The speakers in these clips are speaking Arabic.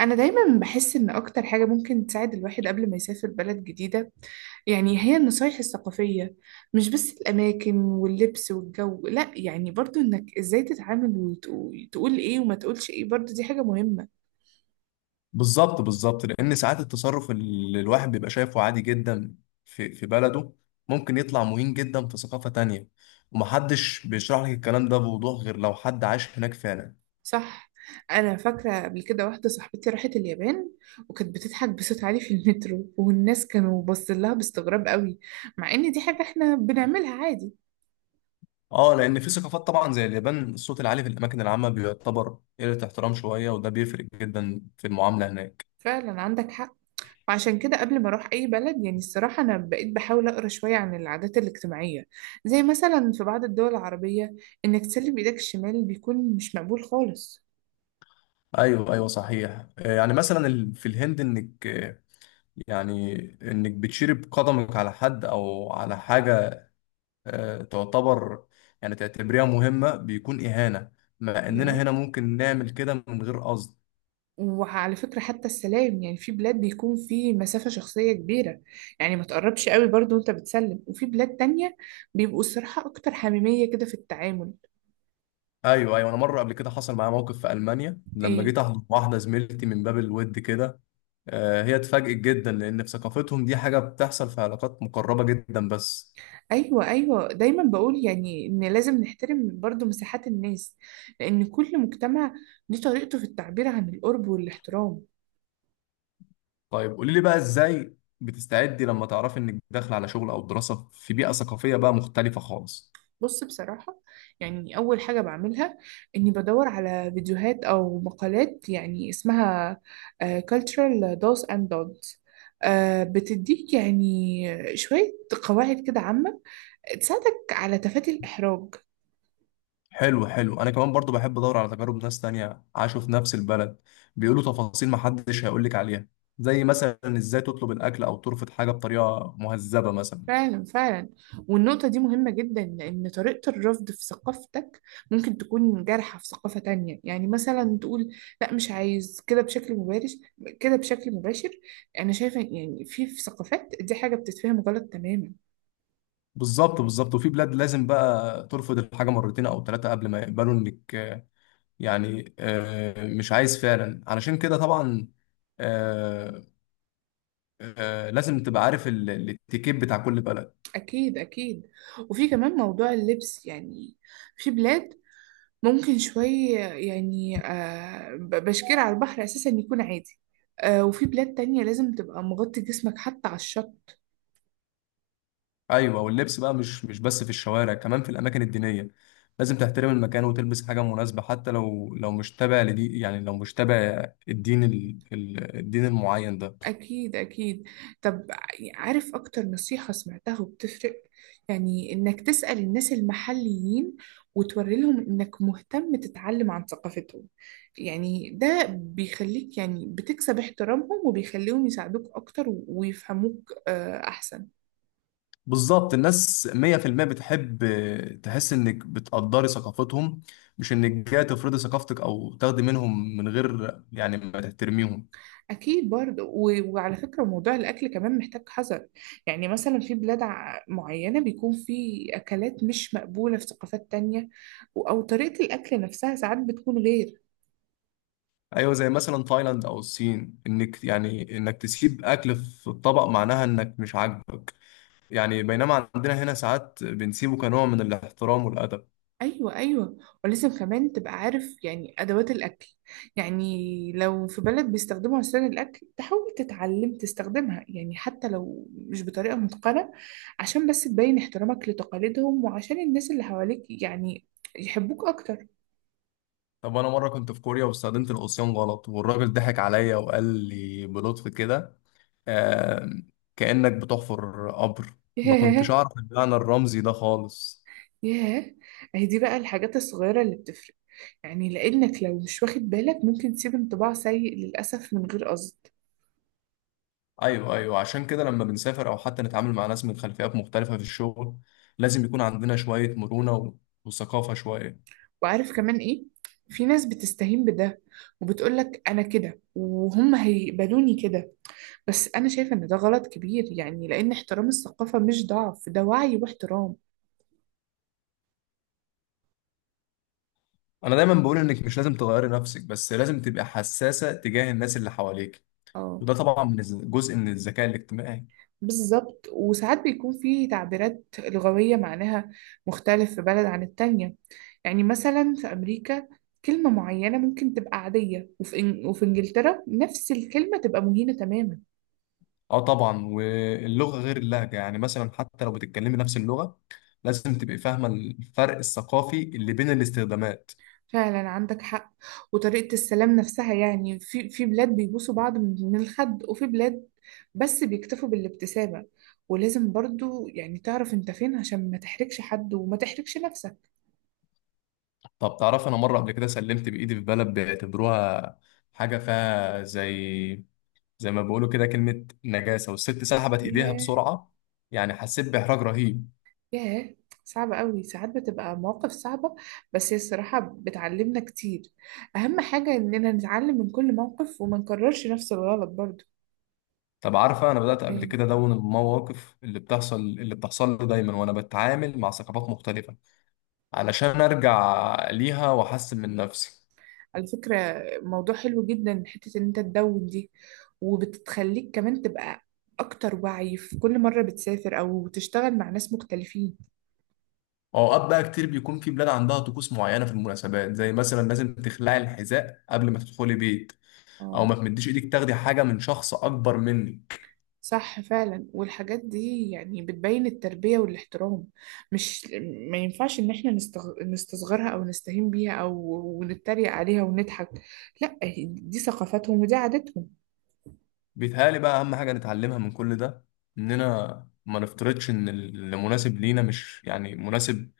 أنا دايما بحس إن أكتر حاجة ممكن تساعد الواحد قبل ما يسافر بلد جديدة. يعني هي النصايح الثقافية، مش بس الأماكن واللبس والجو. لأ، يعني برضو إنك إزاي تتعامل وتقول إيه وما تقولش إيه، برضو دي حاجة مهمة. بالظبط بالظبط لان ساعات التصرف اللي الواحد بيبقى شايفه عادي جدا في بلده، ممكن يطلع مهين جدا في ثقافة تانية. ومحدش بيشرح لك الكلام ده بوضوح غير لو حد عاش هناك فعلا. صح. أنا فاكرة قبل كده واحدة صاحبتي راحت اليابان وكانت بتضحك بصوت عالي في المترو، والناس كانوا باصين لها باستغراب قوي، مع إن دي حاجة إحنا بنعملها عادي. اه، لان في ثقافات طبعا زي اليابان الصوت العالي في الاماكن العامة بيعتبر قلة احترام شوية، وده بيفرق جدا في المعاملة هناك. فعلا عندك حق. فعشان كده قبل ما اروح اي بلد، يعني الصراحه انا بقيت بحاول اقرا شويه عن العادات الاجتماعيه. زي مثلا في بعض الدول العربيه، انك تسلم بايدك الشمال بيكون مش مقبول خالص. ايوه ايوه صحيح، يعني مثلا في الهند انك يعني انك بتشير بقدمك على حد او على حاجة، تعتبر يعني تعتبريها مهمة، بيكون إهانة، مع يا. إننا هنا ممكن نعمل كده من غير قصد. وعلى فكره، حتى السلام يعني في بلاد بيكون في مسافه شخصيه كبيره، يعني ما تقربش قوي برضو وانت بتسلم. وفي بلاد تانية بيبقوا الصراحه اكتر حميميه كده في التعامل. أيوه أيوه، أنا مرة قبل كده حصل معايا موقف في ألمانيا لما ايه. جيت أحضن واحدة زميلتي من باب الود كده. هي اتفاجئت جدا، لأن في ثقافتهم دي حاجة بتحصل في علاقات مقربة جدا بس. ايوه ايوه، دايما بقول يعني ان لازم نحترم برضو مساحات الناس، لان كل مجتمع ليه طريقته في التعبير عن القرب والاحترام. طيب، قولي لي بقى إزاي بتستعدي لما تعرفي إنك داخلة على شغل أو دراسة في بيئة ثقافية بقى مختلفة خالص؟ بص بصراحة، يعني أول حاجة بعملها إني بدور على فيديوهات أو مقالات يعني اسمها cultural do's and don'ts. بتديك يعني شوية قواعد كده عامة تساعدك على تفادي الإحراج. حلو حلو، انا كمان برضو بحب ادور على تجارب ناس تانية عاشوا في نفس البلد. بيقولوا تفاصيل محدش هيقولك عليها، زي مثلا ازاي تطلب الاكل او ترفض حاجة بطريقة مهذبة مثلا. فعلا فعلا، والنقطة دي مهمة جدا، لأن طريقة الرفض في ثقافتك ممكن تكون جارحة في ثقافة تانية. يعني مثلا تقول لا مش عايز كده بشكل مباشر كده بشكل مباشر، أنا شايفة يعني في ثقافات دي حاجة بتتفهم غلط تماما. بالظبط بالظبط، وفي بلاد لازم بقى ترفض الحاجة مرتين او ثلاثة قبل ما يقبلوا انك يعني مش عايز فعلا. علشان كده طبعا آه، لازم تبقى عارف الاتيكيت بتاع كل بلد. أكيد أكيد. وفي كمان موضوع اللبس، يعني في بلاد ممكن شوية يعني بشكير على البحر أساسا يكون عادي، وفي بلاد تانية لازم تبقى مغطي جسمك حتى على الشط. ايوه، واللبس بقى مش بس في الشوارع، كمان في الاماكن الدينيه لازم تحترم المكان وتلبس حاجه مناسبه، حتى لو مش تابع لدي، يعني لو مش تابع الدين الدين المعين ده. أكيد أكيد. طب عارف أكتر نصيحة سمعتها وبتفرق؟ يعني إنك تسأل الناس المحليين وتوري لهم إنك مهتم تتعلم عن ثقافتهم. يعني ده بيخليك يعني بتكسب احترامهم وبيخليهم يساعدوك أكتر ويفهموك أحسن. بالظبط، الناس 100% بتحب تحس انك بتقدري ثقافتهم، مش انك جاي تفرضي ثقافتك او تاخدي منهم من غير يعني ما تحترميهم. أكيد برضه. وعلى فكرة موضوع الأكل كمان محتاج حذر. يعني مثلا في بلاد معينة بيكون في أكلات مش مقبولة في ثقافات تانية، أو طريقة الأكل نفسها ساعات بتكون غير. ايوه، زي مثلا تايلاند او الصين انك يعني انك تسيب اكل في الطبق معناها انك مش عاجبك، يعني بينما عندنا هنا ساعات بنسيبه كنوع من الاحترام والأدب. ايوه ايوه. ولازم كمان تبقى عارف يعني ادوات الاكل، يعني لو في بلد بيستخدموا عصيان الاكل تحاول تتعلم تستخدمها، يعني حتى لو مش بطريقه متقنه، عشان بس تبين احترامك لتقاليدهم، وعشان الناس اللي حواليك يعني يحبوك اكتر. طب أنا مرة كنت في كوريا واستخدمت العصيان غلط، والراجل ضحك عليا وقال لي بلطف كده، آه، كأنك بتحفر قبر. ما كنتش ياه. أعرف المعنى الرمزي ده خالص. ياه، اهي دي بقى الحاجات الصغيره اللي بتفرق، يعني لانك لو مش واخد بالك ممكن تسيب انطباع سيء للاسف من غير قصد. أيوه أيوه، عشان كده لما بنسافر أو حتى نتعامل مع ناس من خلفيات مختلفة في الشغل، لازم يكون عندنا شوية مرونة وثقافة شوية. وعارف كمان ايه؟ في ناس بتستهين بده وبتقولك انا كده وهم هيقبلوني كده، بس انا شايفة ان ده غلط كبير، يعني لان احترام الثقافة مش ضعف، ده وعي واحترام. أنا دايما بقول إنك مش لازم تغيري نفسك، بس لازم تبقى حساسة تجاه الناس اللي حواليك. اه. وده طبعا من جزء من الذكاء الاجتماعي. بالظبط، وساعات بيكون في تعبيرات لغوية معناها مختلف في بلد عن التانية. يعني مثلا في امريكا كلمة معينة ممكن تبقى عادية، وفي انجلترا نفس الكلمة تبقى مهينة تماما. اه طبعا، واللغه غير اللهجه، يعني مثلا حتى لو بتتكلمي نفس اللغه لازم تبقي فاهمه الفرق الثقافي اللي بين الاستخدامات. فعلا عندك حق. وطريقة السلام نفسها يعني، في بلاد بيبوسوا بعض من الخد، وفي بلاد بس بيكتفوا بالابتسامة، ولازم برضو يعني تعرف انت فين عشان ما تحرجش حد وما تحرجش نفسك. طب تعرف، انا مره قبل كده سلمت بايدي في بلد بيعتبروها حاجه فيها زي، ما بيقولوا كده، كلمه نجاسه، والست سحبت ايديها ياه. بسرعه. يعني حسيت باحراج رهيب. ياه، صعبة قوي، ساعات بتبقى مواقف صعبة، بس هي الصراحة بتعلمنا كتير. أهم حاجة إننا نتعلم من كل موقف وما نكررش نفس الغلط برضو. طب عارفه، انا بدات قبل كده ادون المواقف اللي بتحصل لي دايما وانا بتعامل مع ثقافات مختلفه، علشان ارجع ليها واحسن من نفسي. على فكرة موضوع حلو جدا حتة ان انت تدون دي، وبتخليك كمان تبقى اكتر وعي في كل مرة بتسافر او تشتغل مع ناس مختلفين. اوقات بقى كتير بيكون في بلاد عندها طقوس معينه في المناسبات، زي مثلا لازم تخلعي الحذاء قبل ما تدخلي بيت، او اه. ما تمديش ايدك تاخدي حاجه من شخص اكبر منك. صح فعلا، والحاجات دي يعني بتبين التربية والاحترام. مش، ما ينفعش ان احنا نستغ... نستصغرها او نستهين بيها او ونتريق عليها ونضحك. لا، دي ثقافتهم ودي عاداتهم. بيتهيألي بقى اهم حاجه نتعلمها من كل ده، اننا ما نفترضش ان اللي مناسب لينا مش يعني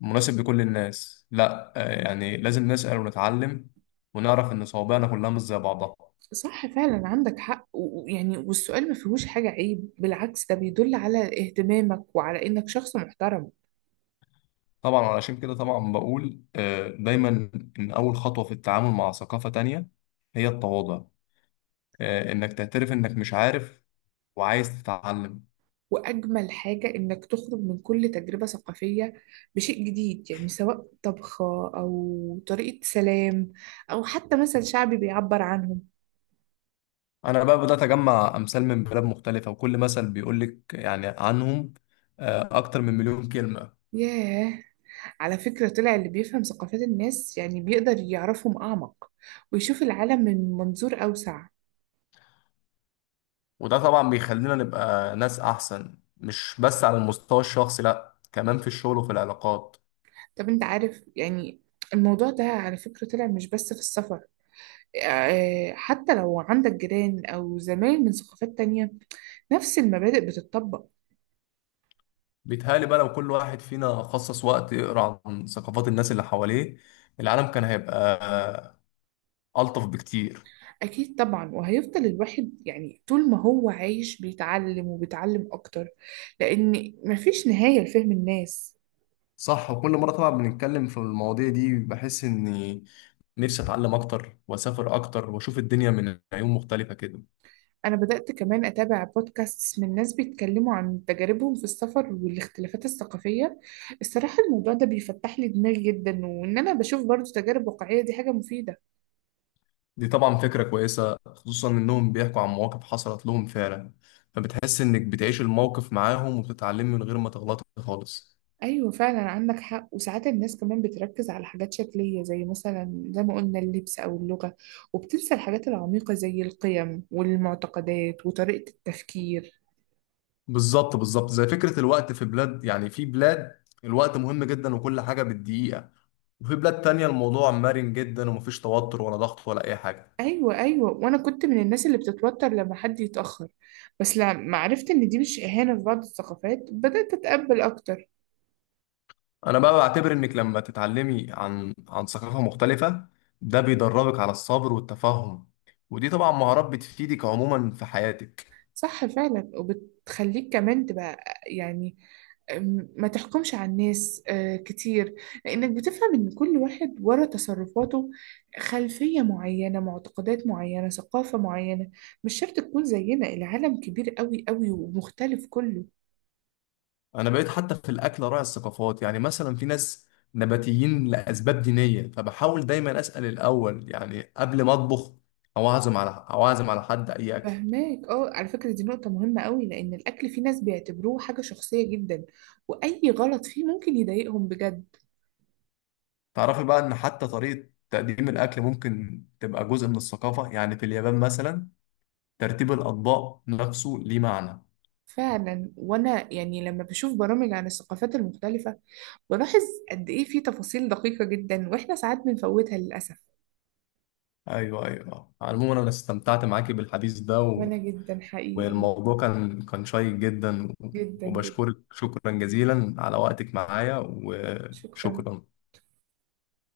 مناسب لكل الناس. لا، يعني لازم نسأل ونتعلم، ونعرف ان صوابعنا كلها مش زي بعضها. صح فعلا عندك حق. ويعني والسؤال ما فيهوش حاجة عيب، بالعكس ده بيدل على اهتمامك وعلى إنك شخص محترم. طبعا علشان كده طبعا بقول دايما ان اول خطوه في التعامل مع ثقافه تانية هي التواضع. انك تعترف انك مش عارف وعايز تتعلم. وأجمل حاجة إنك تخرج من كل تجربة ثقافية بشيء جديد، يعني سواء طبخة أو طريقة سلام أو حتى مثل شعبي بيعبر عنهم. انا بقى بدات اجمع امثال من بلاد مختلفه، وكل مثل بيقول لك يعني عنهم اكتر من 1000000 كلمه. ياه. على فكرة طلع اللي بيفهم ثقافات الناس يعني بيقدر يعرفهم أعمق ويشوف العالم من منظور أوسع. وده طبعا بيخلينا نبقى ناس احسن، مش بس على المستوى الشخصي، لا، كمان في الشغل وفي العلاقات. طب أنت عارف يعني الموضوع ده على فكرة طلع مش بس في السفر؟ حتى لو عندك جيران أو زمايل من ثقافات تانية نفس المبادئ بتطبق. بيتهيألي بقى لو كل واحد فينا خصص وقت يقرأ عن ثقافات الناس اللي حواليه، العالم كان هيبقى ألطف بكتير. أكيد طبعا، وهيفضل الواحد يعني طول ما هو عايش بيتعلم وبيتعلم أكتر، لأن مفيش نهاية لفهم الناس. صح، وكل مرة طبعا بنتكلم في المواضيع دي بحس إني نفسي أتعلم أكتر وأسافر أكتر وأشوف الدنيا من عيون مختلفة كده. أنا بدأت كمان أتابع بودكاست من ناس بيتكلموا عن تجاربهم في السفر والاختلافات الثقافية. الصراحة الموضوع ده بيفتح لي دماغي جدا، وإن أنا بشوف برضو تجارب واقعية دي حاجة مفيدة. دي طبعا فكرة كويسة، خصوصا إنهم بيحكوا عن مواقف حصلت لهم فعلا، فبتحس إنك بتعيش الموقف معاهم وبتتعلم من غير ما تغلط خالص. ايوه فعلا عندك حق. وساعات الناس كمان بتركز على حاجات شكليه زي مثلا زي ما قلنا اللبس او اللغه، وبتنسى الحاجات العميقه زي القيم والمعتقدات وطريقه التفكير. بالظبط بالظبط، زي فكرة الوقت في بلاد، يعني في بلاد الوقت مهم جدا وكل حاجة بالدقيقة، وفي بلاد تانية الموضوع مرن جدا، ومفيش توتر ولا ضغط ولا أي حاجة. ايوه ايوه، وانا كنت من الناس اللي بتتوتر لما حد يتاخر، بس لما عرفت ان دي مش اهانه في بعض الثقافات بدات اتقبل اكتر. انا بقى بعتبر انك لما تتعلمي عن ثقافة مختلفة، ده بيدربك على الصبر والتفهم، ودي طبعا مهارات بتفيدك عموما في حياتك. صح فعلا، وبتخليك كمان تبقى يعني، ما تحكمش على الناس كتير، لأنك بتفهم إن كل واحد ورا تصرفاته خلفية معينة، معتقدات معينة، ثقافة معينة، مش شرط تكون زينا. العالم كبير قوي قوي ومختلف كله. انا بقيت حتى في الاكل راعي الثقافات، يعني مثلا في ناس نباتيين لاسباب دينية، فبحاول دايما اسأل الاول يعني قبل ما اطبخ او اعزم على حد اي اكل. فهماك. اه، على فكرة دي نقطة مهمة قوي، لأن الأكل في ناس بيعتبروه حاجة شخصية جدا، وأي غلط فيه ممكن يضايقهم بجد. تعرفي بقى ان حتى طريقة تقديم الاكل ممكن تبقى جزء من الثقافة، يعني في اليابان مثلا ترتيب الاطباق نفسه ليه معنى. فعلا، وانا يعني لما بشوف برامج عن الثقافات المختلفة بلاحظ قد ايه في تفاصيل دقيقة جدا واحنا ساعات بنفوتها للأسف. ايوه ايوه، عموما انا استمتعت معاكي بالحديث ده وانا جدا حقيقي. والموضوع كان شيق جدا جدا جدا. وبشكرك شكرا جزيلا على وقتك معايا، شكرا. وشكرا.